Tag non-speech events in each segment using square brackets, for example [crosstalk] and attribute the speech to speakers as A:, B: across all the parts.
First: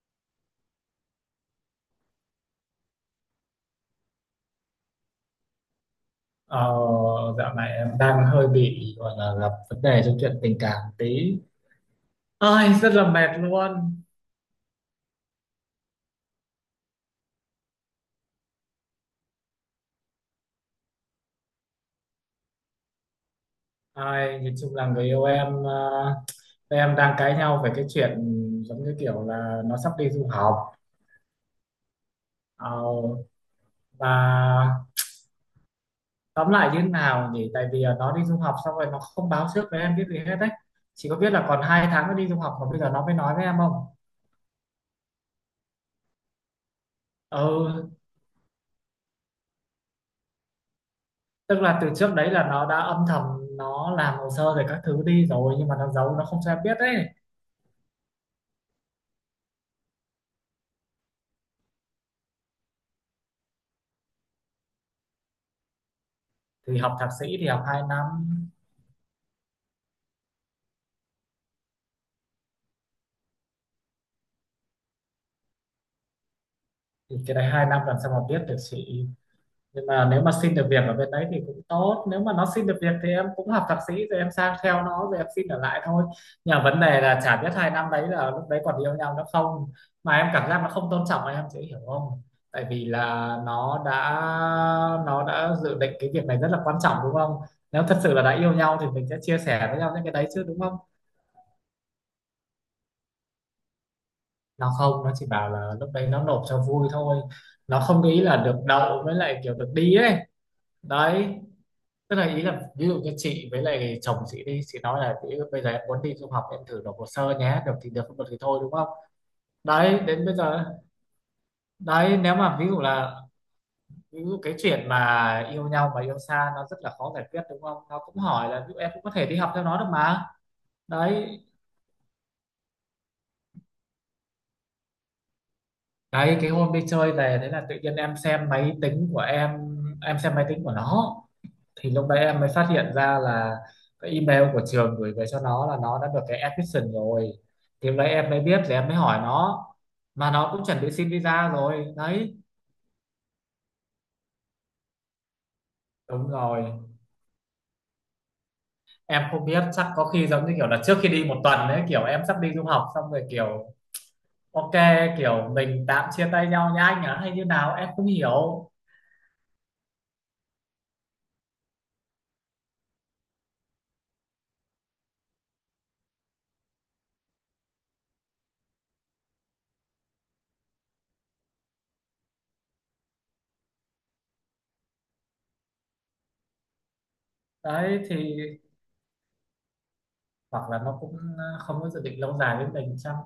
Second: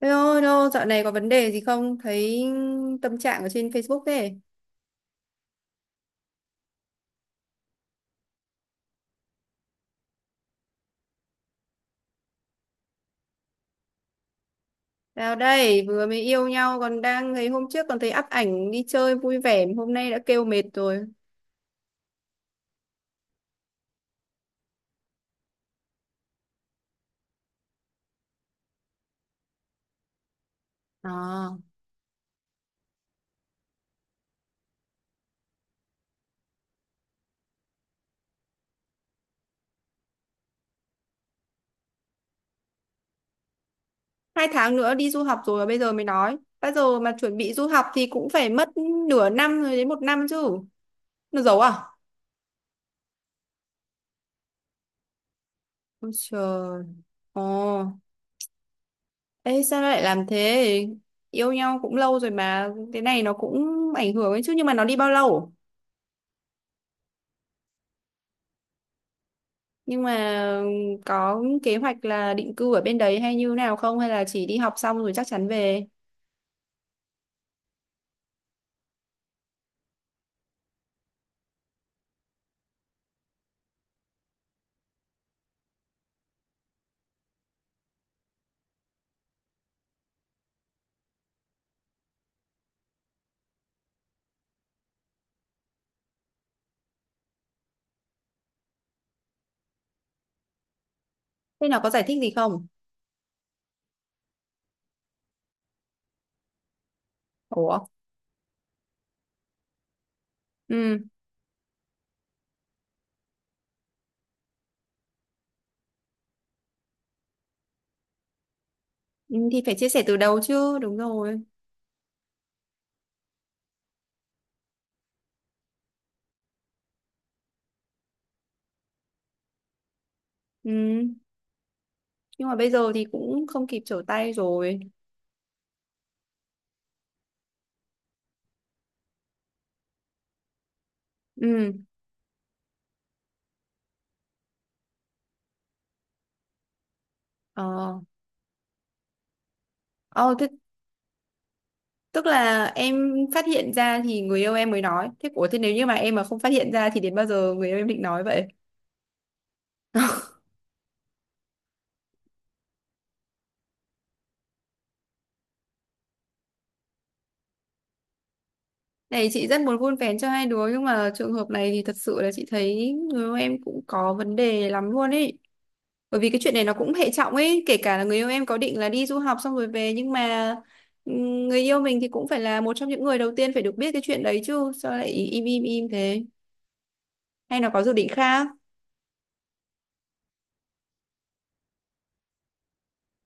A: Hello, hello, dạo này có vấn đề gì không? Thấy tâm trạng ở trên Facebook thế.
B: Ờ, dạo này em đang hơi bị gọi là gặp vấn đề trong chuyện tình cảm tí, ơi rất là mệt luôn.
A: Nào đây, vừa mới yêu nhau còn đang thấy hôm trước còn thấy up ảnh đi chơi vui vẻ, hôm nay đã kêu mệt rồi.
B: Ai nhìn chung là người yêu em, tụi em đang cãi nhau về cái chuyện giống như kiểu là nó sắp đi du học.
A: À,
B: Ờ, và tóm lại như thế nào nhỉ, tại vì là nó đi du học xong rồi nó không báo trước với em biết gì hết đấy, chỉ có biết là còn 2 tháng nó đi du học mà bây giờ nó mới nói với em không.
A: hai tháng nữa đi du học rồi mà bây giờ mới nói. Bây giờ mà chuẩn bị du học
B: Ừ,
A: thì cũng phải mất nửa năm rồi đến một năm chứ. Nó giấu
B: tức
A: à?
B: là từ trước đấy là nó đã âm thầm, nó làm hồ sơ rồi các thứ đi rồi, nhưng mà nó
A: Ôi
B: giấu, nó không cho em biết
A: trời.
B: đấy.
A: Ồ, ê sao nó lại làm thế? Yêu nhau cũng lâu rồi mà, cái này nó cũng ảnh hưởng ấy chứ. Nhưng mà nó đi bao lâu?
B: Thì học thạc sĩ thì học 2 năm.
A: Nhưng mà có kế hoạch là định cư ở bên đấy hay như nào không? Hay là chỉ đi học xong rồi chắc chắn về?
B: Thì cái đấy 2 năm làm sao mà biết được chị, nhưng mà nếu mà xin được việc ở bên đấy thì cũng tốt. Nếu mà nó xin được việc thì em cũng học thạc sĩ rồi em sang theo nó rồi em xin ở lại thôi. Nhưng mà vấn đề là chả biết 2 năm đấy là lúc đấy còn yêu nhau nữa không, mà em cảm giác nó không tôn trọng em, chị hiểu không? Tại vì là nó đã nó đã dự định cái việc này rất là quan trọng đúng không? Nếu thật sự là đã yêu nhau thì mình sẽ chia sẻ với nhau những cái đấy chứ, đúng không?
A: Thế nó có giải thích gì không?
B: Nó không. Nó chỉ bảo là lúc đấy nó nộp cho vui thôi,
A: Ủa?
B: nó không nghĩ là được đậu với lại kiểu được đi ấy.
A: Ừ.
B: Đấy, tức là ý là ví dụ như chị với lại chồng chị đi, chị nói là chị bây giờ em muốn đi du học, em thử nộp hồ sơ nhé, được thì được không được thì thôi, đúng không?
A: ừ, Thì phải chia
B: Đấy
A: sẻ từ
B: đến bây
A: đầu
B: giờ.
A: chứ. Đúng rồi.
B: Đấy nếu mà ví dụ cái chuyện mà yêu nhau mà yêu xa nó rất là khó giải quyết đúng không, nó cũng hỏi là ví dụ em cũng có thể đi học theo nó được mà.
A: Ừ.
B: đấy
A: Nhưng mà bây giờ thì cũng không kịp trở tay rồi.
B: đấy cái hôm đi chơi về thế là tự nhiên em xem máy tính của em xem máy tính của nó.
A: Ừ.
B: Thì lúc đấy em mới phát hiện ra là cái email của trường gửi về cho nó là nó đã được cái admission rồi. Thì lúc
A: Ờ.
B: đấy em mới biết, thì em mới hỏi nó, mà
A: Ờ, thế,
B: nó cũng chuẩn bị xin visa rồi
A: tức
B: đấy.
A: là em phát hiện ra thì người yêu em mới nói. Thế ủa thế nếu như mà em mà
B: Đúng
A: không phát
B: rồi,
A: hiện ra thì đến bao giờ người yêu em định nói vậy?
B: em không biết, chắc có khi giống như kiểu là trước khi đi một tuần đấy, kiểu em sắp đi du học xong rồi, kiểu ok, kiểu mình tạm chia tay nhau nha anh ạ hay như nào em không hiểu.
A: Này chị rất muốn vun vén cho hai đứa nhưng mà trường hợp này thì thật sự là chị thấy người yêu em cũng có vấn đề lắm luôn ấy. Bởi vì cái chuyện này nó cũng hệ trọng ấy, kể cả là người yêu em có định là đi du học xong rồi về nhưng mà người yêu mình thì cũng phải là một trong những người đầu tiên phải được biết cái chuyện đấy chứ, sao lại im im im thế? Hay nó có dự
B: Đấy
A: định
B: thì
A: khác?
B: hoặc là nó cũng không có dự định lâu dài với mình chăng.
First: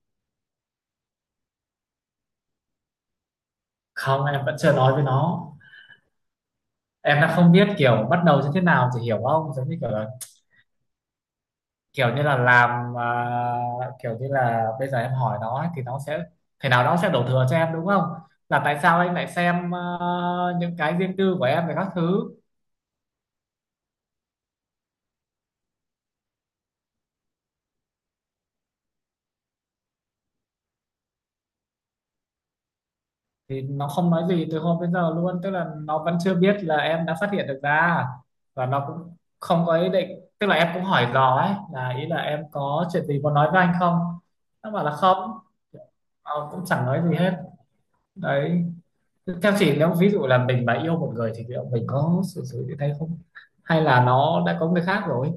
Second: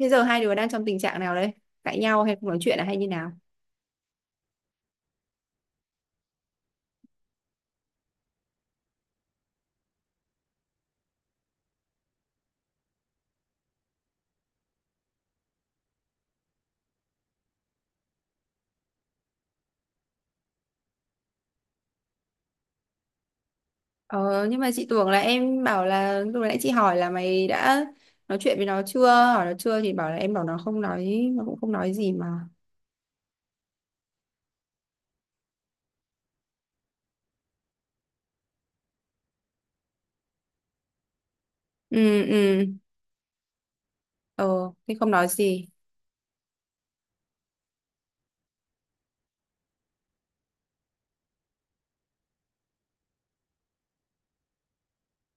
A: Thế giờ hai đứa đang trong tình trạng nào đấy? Cãi nhau hay không nói chuyện à hay như nào?
B: Không, em vẫn chưa nói với nó. Em đang không biết kiểu bắt đầu như thế nào thì hiểu không, giống như kiểu là, kiểu như là làm à, kiểu như là bây giờ em hỏi nó ấy, thì nó sẽ thế nào đó sẽ đổ thừa cho em đúng không, là tại sao anh lại xem à, những cái riêng tư của em về các thứ.
A: Ờ, nhưng mà chị tưởng là em bảo là lúc nãy chị hỏi là mày đã nói chuyện với nó chưa hỏi nó chưa thì bảo là em bảo nó không nói nó cũng không nói gì mà.
B: Thì nó không nói gì từ hôm đến giờ luôn, tức là nó vẫn chưa biết là em đã phát hiện được ra, và nó cũng không có ý định, tức là em cũng hỏi dò ấy, là
A: Ừ.
B: ý là em
A: Ừ.
B: có chuyện gì muốn nói với anh không, nó
A: Ờ,
B: bảo là
A: thì không nói
B: không,
A: gì.
B: nó cũng chẳng nói gì hết đấy. Theo chị, nếu ví dụ là mình mà yêu một người thì liệu mình có xử sự như thế không? Hay là nó đã có người khác rồi?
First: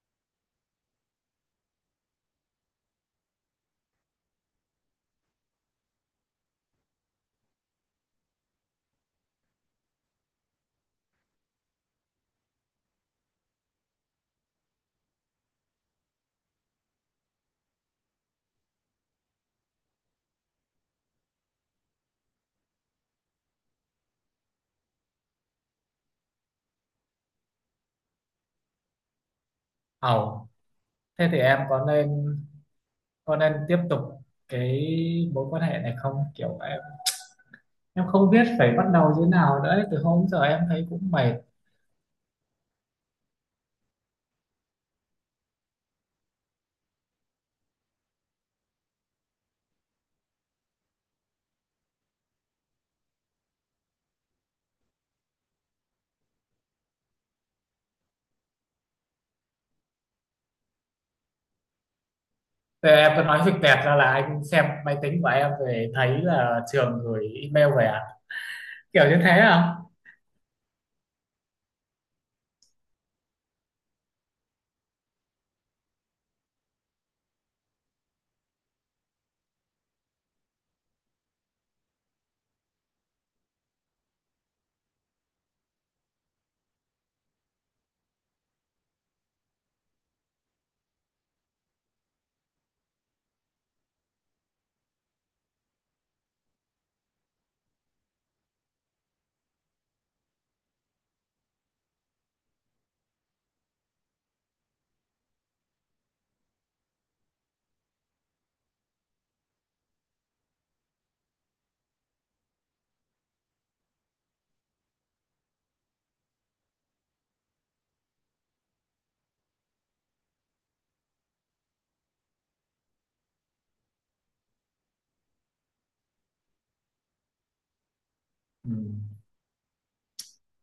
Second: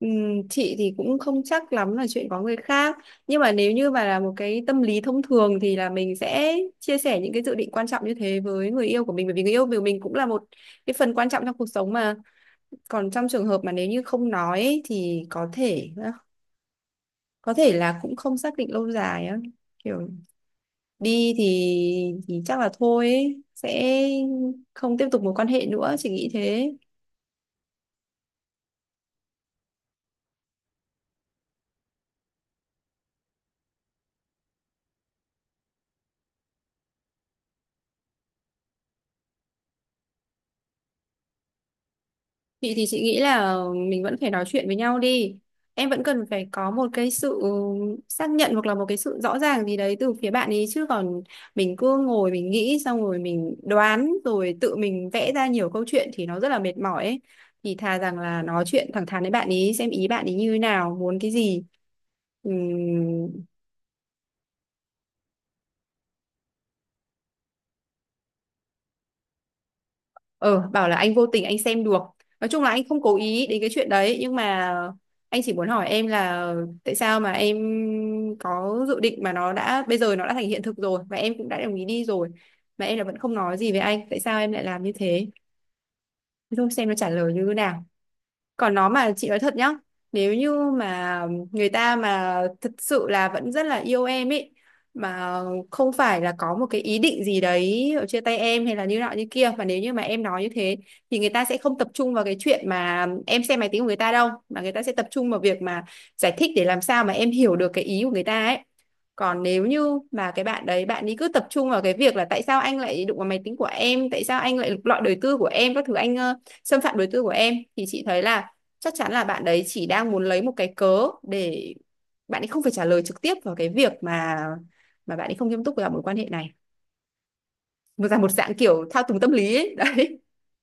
A: Ừ, chị thì cũng không chắc lắm là chuyện có người khác, nhưng mà nếu như mà là một cái tâm lý thông thường thì là mình sẽ chia sẻ những cái dự định quan trọng như thế với người yêu của mình, bởi vì người yêu của mình cũng là một cái phần quan trọng trong cuộc sống mà. Còn trong trường hợp mà nếu như không nói ấy, thì có thể có thể là cũng không xác định lâu dài á, kiểu đi thì chắc là thôi ấy. Sẽ không tiếp tục mối quan hệ nữa, chị nghĩ thế.
B: Ồ, thế thì em có nên tiếp tục cái mối quan hệ này không? Kiểu em không biết phải bắt đầu như thế nào nữa. Từ hôm giờ em thấy cũng mệt.
A: Chị thì chị nghĩ là mình vẫn phải nói chuyện với nhau đi, em vẫn cần phải có một cái sự xác nhận hoặc là một cái sự rõ ràng gì đấy từ phía bạn ấy, chứ còn mình cứ ngồi mình nghĩ xong rồi mình đoán rồi tự mình vẽ ra nhiều câu chuyện thì nó rất là mệt mỏi ấy. Thì thà rằng là nói chuyện thẳng thắn với bạn ý, xem ý bạn ý như thế nào, muốn cái gì.
B: Thế em cứ
A: Ừm.
B: nói việc tẹt ra là anh xem máy tính của em về thấy là trường gửi email về à? Kiểu như thế à?
A: Ờ, bảo là anh vô tình anh xem được. Nói chung là anh không cố ý đến cái chuyện đấy nhưng mà anh chỉ muốn hỏi em là tại sao mà em có dự định mà nó đã bây giờ nó đã thành hiện thực rồi và em cũng đã đồng ý đi rồi mà em là vẫn không nói gì với anh, tại sao em lại làm như thế? Thế thôi, xem nó trả lời như thế nào. Còn nó, mà chị nói thật nhá, nếu như mà người ta mà thật sự là vẫn rất là yêu em ấy, mà không phải là có một cái ý định gì đấy ở chia tay em hay là như nọ như kia, mà nếu như mà em nói như thế thì người ta sẽ không tập trung vào cái chuyện mà em xem máy tính của người ta đâu, mà người ta sẽ tập trung vào việc mà giải thích để làm sao mà em hiểu được cái ý của người ta ấy. Còn nếu như mà cái bạn đấy bạn ấy cứ tập trung vào cái việc là tại sao anh lại đụng vào máy tính của em, tại sao anh lại lục lọi đời tư của em, các thứ, anh xâm phạm đời tư của em, thì chị thấy là chắc chắn là bạn đấy chỉ đang muốn lấy một cái cớ để bạn ấy không phải trả lời trực tiếp vào cái việc mà bạn ấy không nghiêm túc vào mối quan hệ này, một dạng
B: Ừ.
A: kiểu thao túng tâm lý ấy. [laughs] Đấy.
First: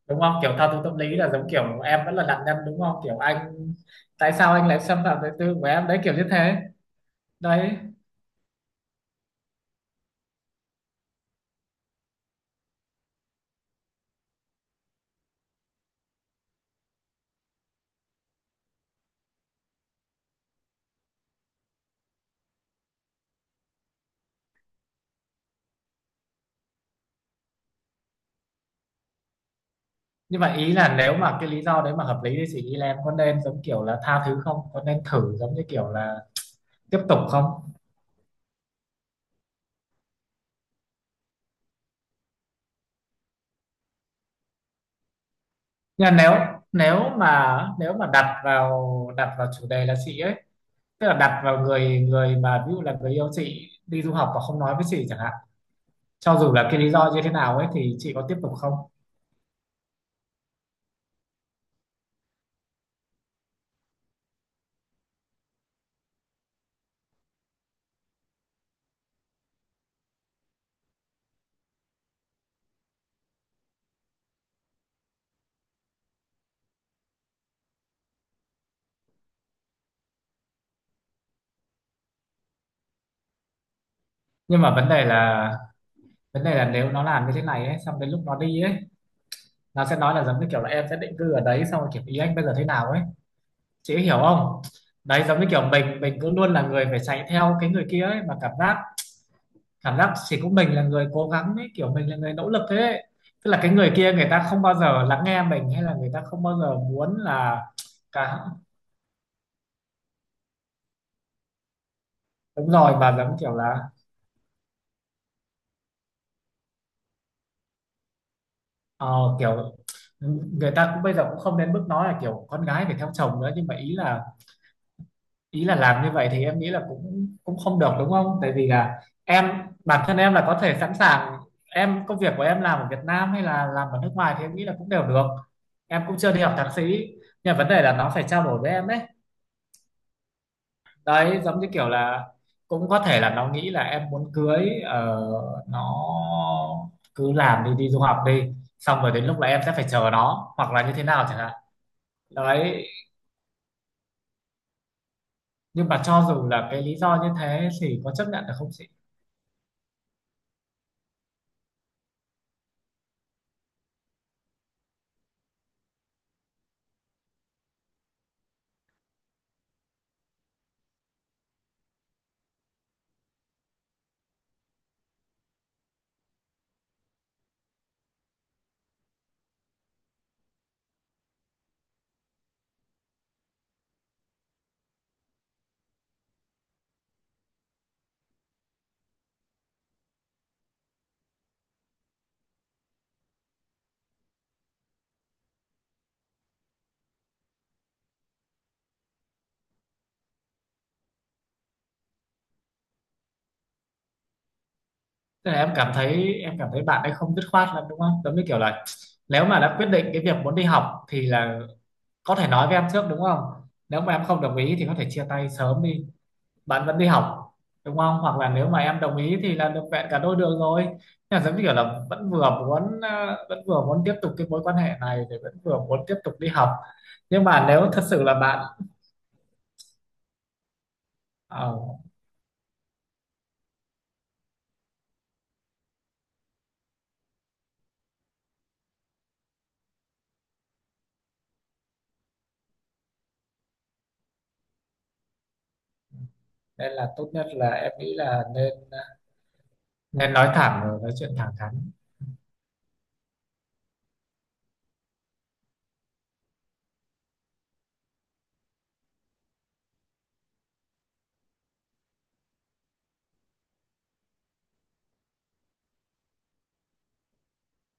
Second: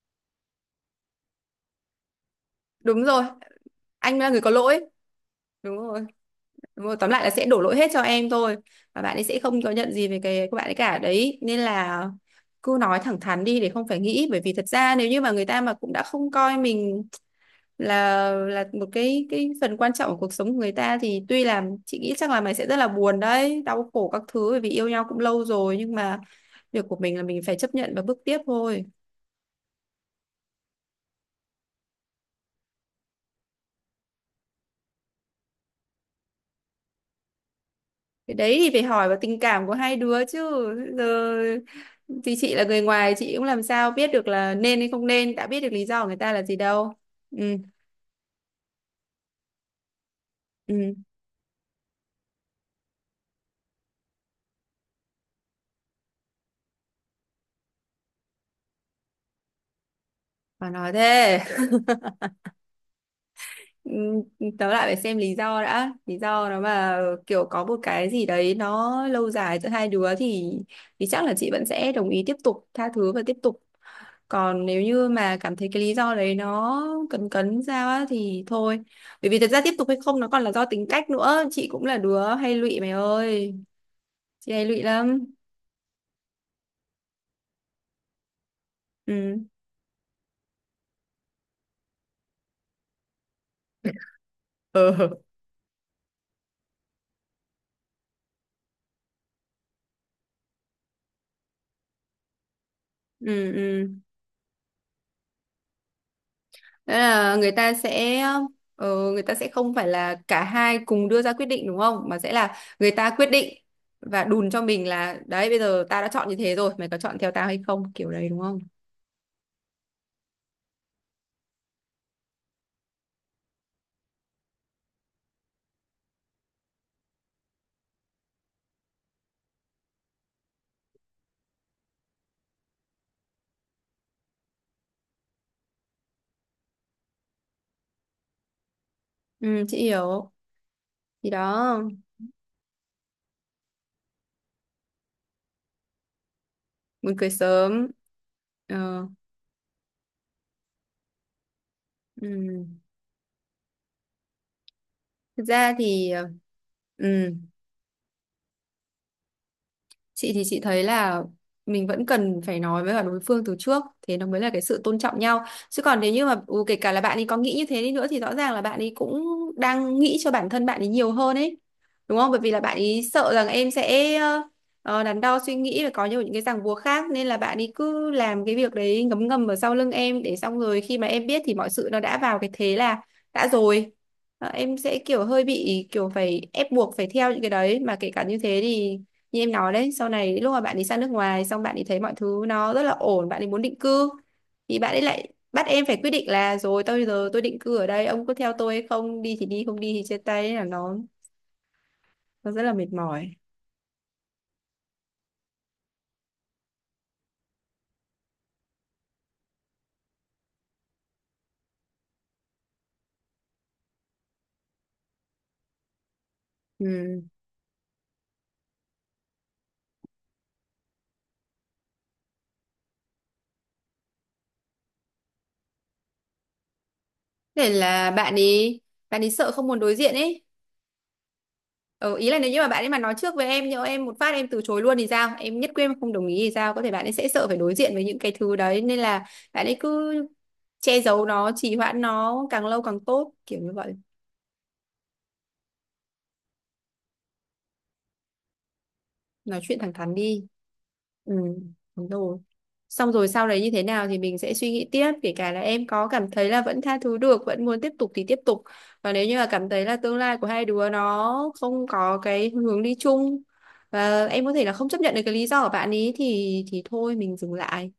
B: Đúng không? Kiểu thao túng tâm lý là giống kiểu em vẫn là nạn nhân đúng không?
A: Đúng
B: Kiểu
A: rồi,
B: anh
A: anh là
B: tại
A: người có
B: sao anh
A: lỗi.
B: lại xâm phạm đời tư của
A: Đúng
B: em đấy
A: rồi.
B: kiểu như thế.
A: Đúng rồi, tóm lại là sẽ đổ lỗi
B: Đấy
A: hết cho em thôi. Và bạn ấy sẽ không có nhận gì về cái của bạn ấy cả đấy, nên là cứ nói thẳng thắn đi để không phải nghĩ, bởi vì thật ra nếu như mà người ta mà cũng đã không coi mình là một cái phần quan trọng của cuộc sống của người ta, thì tuy là chị nghĩ chắc là mày sẽ rất là buồn đấy, đau khổ các thứ, bởi vì yêu nhau cũng lâu rồi, nhưng mà việc của mình là mình phải chấp nhận và bước tiếp thôi.
B: nhưng mà ý là nếu mà cái lý do đấy mà hợp lý thì chị nghĩ là em có nên giống kiểu là tha thứ không, có nên thử giống như kiểu là tiếp tục không?
A: Cái đấy thì phải hỏi vào tình cảm của hai đứa chứ, giờ thì chị là người ngoài chị cũng làm sao biết được là nên hay không nên, đã biết được lý do
B: Nhưng
A: của
B: mà
A: người ta
B: nếu
A: là gì đâu. Ừ.
B: nếu mà đặt vào chủ đề là chị ấy,
A: Ừ.
B: tức là đặt vào người người mà ví dụ là người yêu chị đi du học và không nói với chị chẳng hạn, cho dù là cái lý do như thế nào ấy thì chị có tiếp tục không?
A: Mà nói thế. Ừm, tớ lại phải xem lý do đã, lý do nó mà kiểu có một cái gì đấy nó lâu dài giữa hai đứa thì chắc là chị vẫn sẽ đồng ý tiếp tục tha thứ và tiếp tục. Còn nếu như mà cảm thấy cái lý do đấy nó cấn cấn sao á thì thôi, bởi vì thật ra tiếp tục hay không nó còn là do tính cách nữa, chị cũng là đứa hay lụy mày ơi, chị
B: Nhưng
A: hay
B: mà
A: lụy
B: vấn đề
A: lắm.
B: là vấn đề là nếu nó làm như thế này ấy xong đến lúc nó đi ấy,
A: Ừ.
B: nó sẽ nói là giống như kiểu là em sẽ định cư ở đấy xong rồi kiểu, ý anh bây giờ thế nào ấy, chị hiểu không?
A: Ừ.
B: Đấy giống như kiểu mình cứ luôn là người phải chạy theo cái người kia ấy, mà cảm giác chỉ có mình là người cố gắng ấy, kiểu mình là người nỗ lực thế ấy.
A: Ừ.
B: Tức là cái
A: Ừ.
B: người kia người ta không bao giờ lắng nghe mình, hay là người ta không bao giờ
A: Đó
B: muốn
A: là người
B: là
A: ta sẽ
B: cả.
A: ờ, Người ta sẽ không phải là cả hai cùng đưa ra quyết định đúng không? Mà sẽ là
B: Đúng
A: người
B: rồi,
A: ta
B: mà
A: quyết
B: giống kiểu
A: định
B: là
A: và đùn cho mình là đấy, bây giờ tao đã chọn như thế rồi, mày có chọn theo tao hay không? Kiểu đấy đúng không?
B: ờ, kiểu người ta cũng bây giờ cũng không đến mức nói là kiểu con gái phải theo chồng nữa, nhưng mà ý là làm như vậy thì em nghĩ là cũng cũng không được đúng không? Tại vì là em, bản thân em là có thể sẵn sàng. Em công việc của em làm ở Việt Nam hay là làm ở nước ngoài thì em nghĩ là cũng đều được. Em cũng chưa đi học thạc sĩ, nhưng mà vấn đề là nó phải trao đổi với em đấy.
A: Ừ, chị hiểu. Thì
B: Đấy giống như
A: đó,
B: kiểu là cũng có thể là nó nghĩ là em muốn cưới, nó
A: muốn cưới
B: cứ làm đi,
A: sớm.
B: đi du học đi, xong
A: Ờ,
B: rồi đến lúc là em sẽ phải chờ nó hoặc là như thế nào chẳng hạn.
A: ừ.
B: Đấy
A: Thực ra
B: nhưng mà
A: thì
B: cho dù là cái lý do như
A: ừ.
B: thế thì có chấp nhận được không?
A: Chị thì chị thấy là mình vẫn cần phải nói với cả đối phương từ trước, thế nó mới là cái sự tôn trọng nhau, chứ còn nếu như mà kể cả là bạn ấy có nghĩ như thế đi nữa thì rõ ràng là bạn ấy cũng đang nghĩ cho bản thân bạn ấy nhiều hơn ấy, đúng không, bởi vì là bạn ấy sợ rằng em sẽ đắn đo suy nghĩ và có nhiều những cái ràng buộc khác, nên là bạn ấy cứ làm cái việc đấy ngấm ngầm ở sau lưng em, để xong rồi khi mà em biết thì mọi sự nó đã vào cái thế là đã rồi. Ờ, em sẽ kiểu hơi bị kiểu phải ép buộc phải theo những cái đấy, mà kể cả như thế thì như em nói đấy, sau này lúc mà bạn ấy sang nước ngoài xong bạn ấy thấy mọi thứ nó rất là ổn, bạn ấy muốn định cư, thì bạn ấy lại bắt em phải quyết định là rồi tôi giờ tôi định cư ở đây, ông có theo tôi hay không, đi thì đi không đi thì chia tay. Thế là nó rất là mệt mỏi.
B: Tức là em cảm thấy bạn ấy không dứt khoát lắm đúng không? Giống như kiểu là nếu mà đã quyết định cái việc muốn đi học thì là có thể nói với em trước đúng không? Nếu mà em không đồng ý thì có thể chia tay sớm đi, bạn vẫn đi
A: Ừ.
B: học đúng không? Hoặc là nếu mà em đồng ý thì là được vẹn cả đôi đường rồi. Nhưng mà giống như kiểu là vẫn vừa muốn tiếp tục cái mối quan hệ này thì vẫn vừa muốn tiếp tục đi học. Nhưng mà
A: Để
B: nếu thật
A: là
B: sự
A: bạn
B: là bạn
A: ấy bạn ấy sợ không muốn đối diện ấy.
B: ờ,
A: Ừ, ý là nếu như mà bạn ấy mà nói trước với em nhỡ em một phát em từ chối luôn thì sao, em nhất quyết em không đồng ý thì sao, có thể bạn ấy sẽ sợ phải đối diện với những cái thứ đấy nên là bạn ấy cứ che giấu nó, trì hoãn nó càng lâu càng tốt, kiểu như vậy.
B: nên là tốt nhất là em nghĩ là
A: Nói chuyện thẳng thắn
B: nên
A: đi.
B: nói thẳng rồi nói
A: Ừ,
B: chuyện thẳng thắn.
A: đúng rồi. Xong rồi sau đấy như thế nào thì mình sẽ suy nghĩ tiếp, kể cả là em có cảm thấy là vẫn tha thứ được vẫn muốn tiếp tục thì tiếp tục, và nếu như là cảm thấy là tương lai của hai đứa nó không có cái hướng đi chung, và em có thể là không chấp nhận được cái lý do của bạn ý thì thôi mình dừng lại.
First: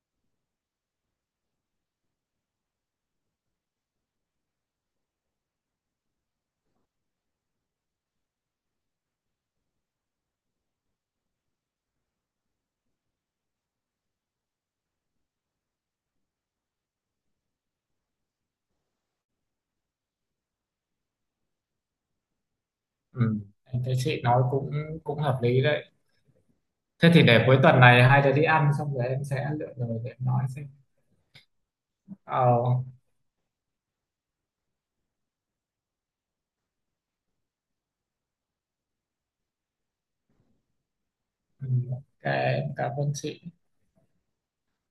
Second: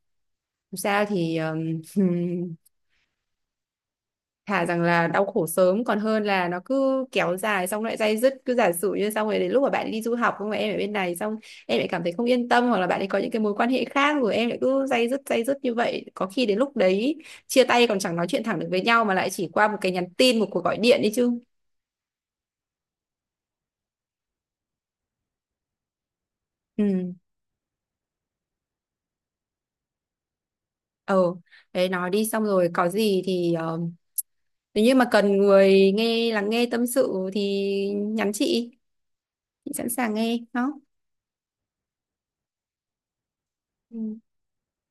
A: Dù sao thì [laughs] thà rằng là đau khổ sớm còn hơn là nó cứ kéo dài xong lại day dứt, cứ giả sử như xong rồi đến lúc mà bạn đi du học không, mà em ở bên này xong em lại cảm thấy không yên tâm hoặc là bạn ấy có những cái mối quan hệ khác, rồi em lại cứ day dứt như vậy, có khi đến lúc đấy chia tay còn chẳng nói chuyện thẳng được với nhau mà lại chỉ qua một cái nhắn tin một cuộc gọi điện đi chứ.
B: Ừ, em thấy chị nói cũng cũng hợp lý đấy. Thế
A: Ừ.
B: thì để cuối tuần này hai đứa đi ăn xong rồi em sẽ lựa lời để em nói xem.
A: Ờ, đấy nói đi xong rồi
B: Ờ,
A: có gì thì nếu như mà cần người nghe lắng nghe tâm sự thì nhắn chị sẵn sàng nghe đó.
B: ừ, ok, em cảm ơn chị.
A: Ừ.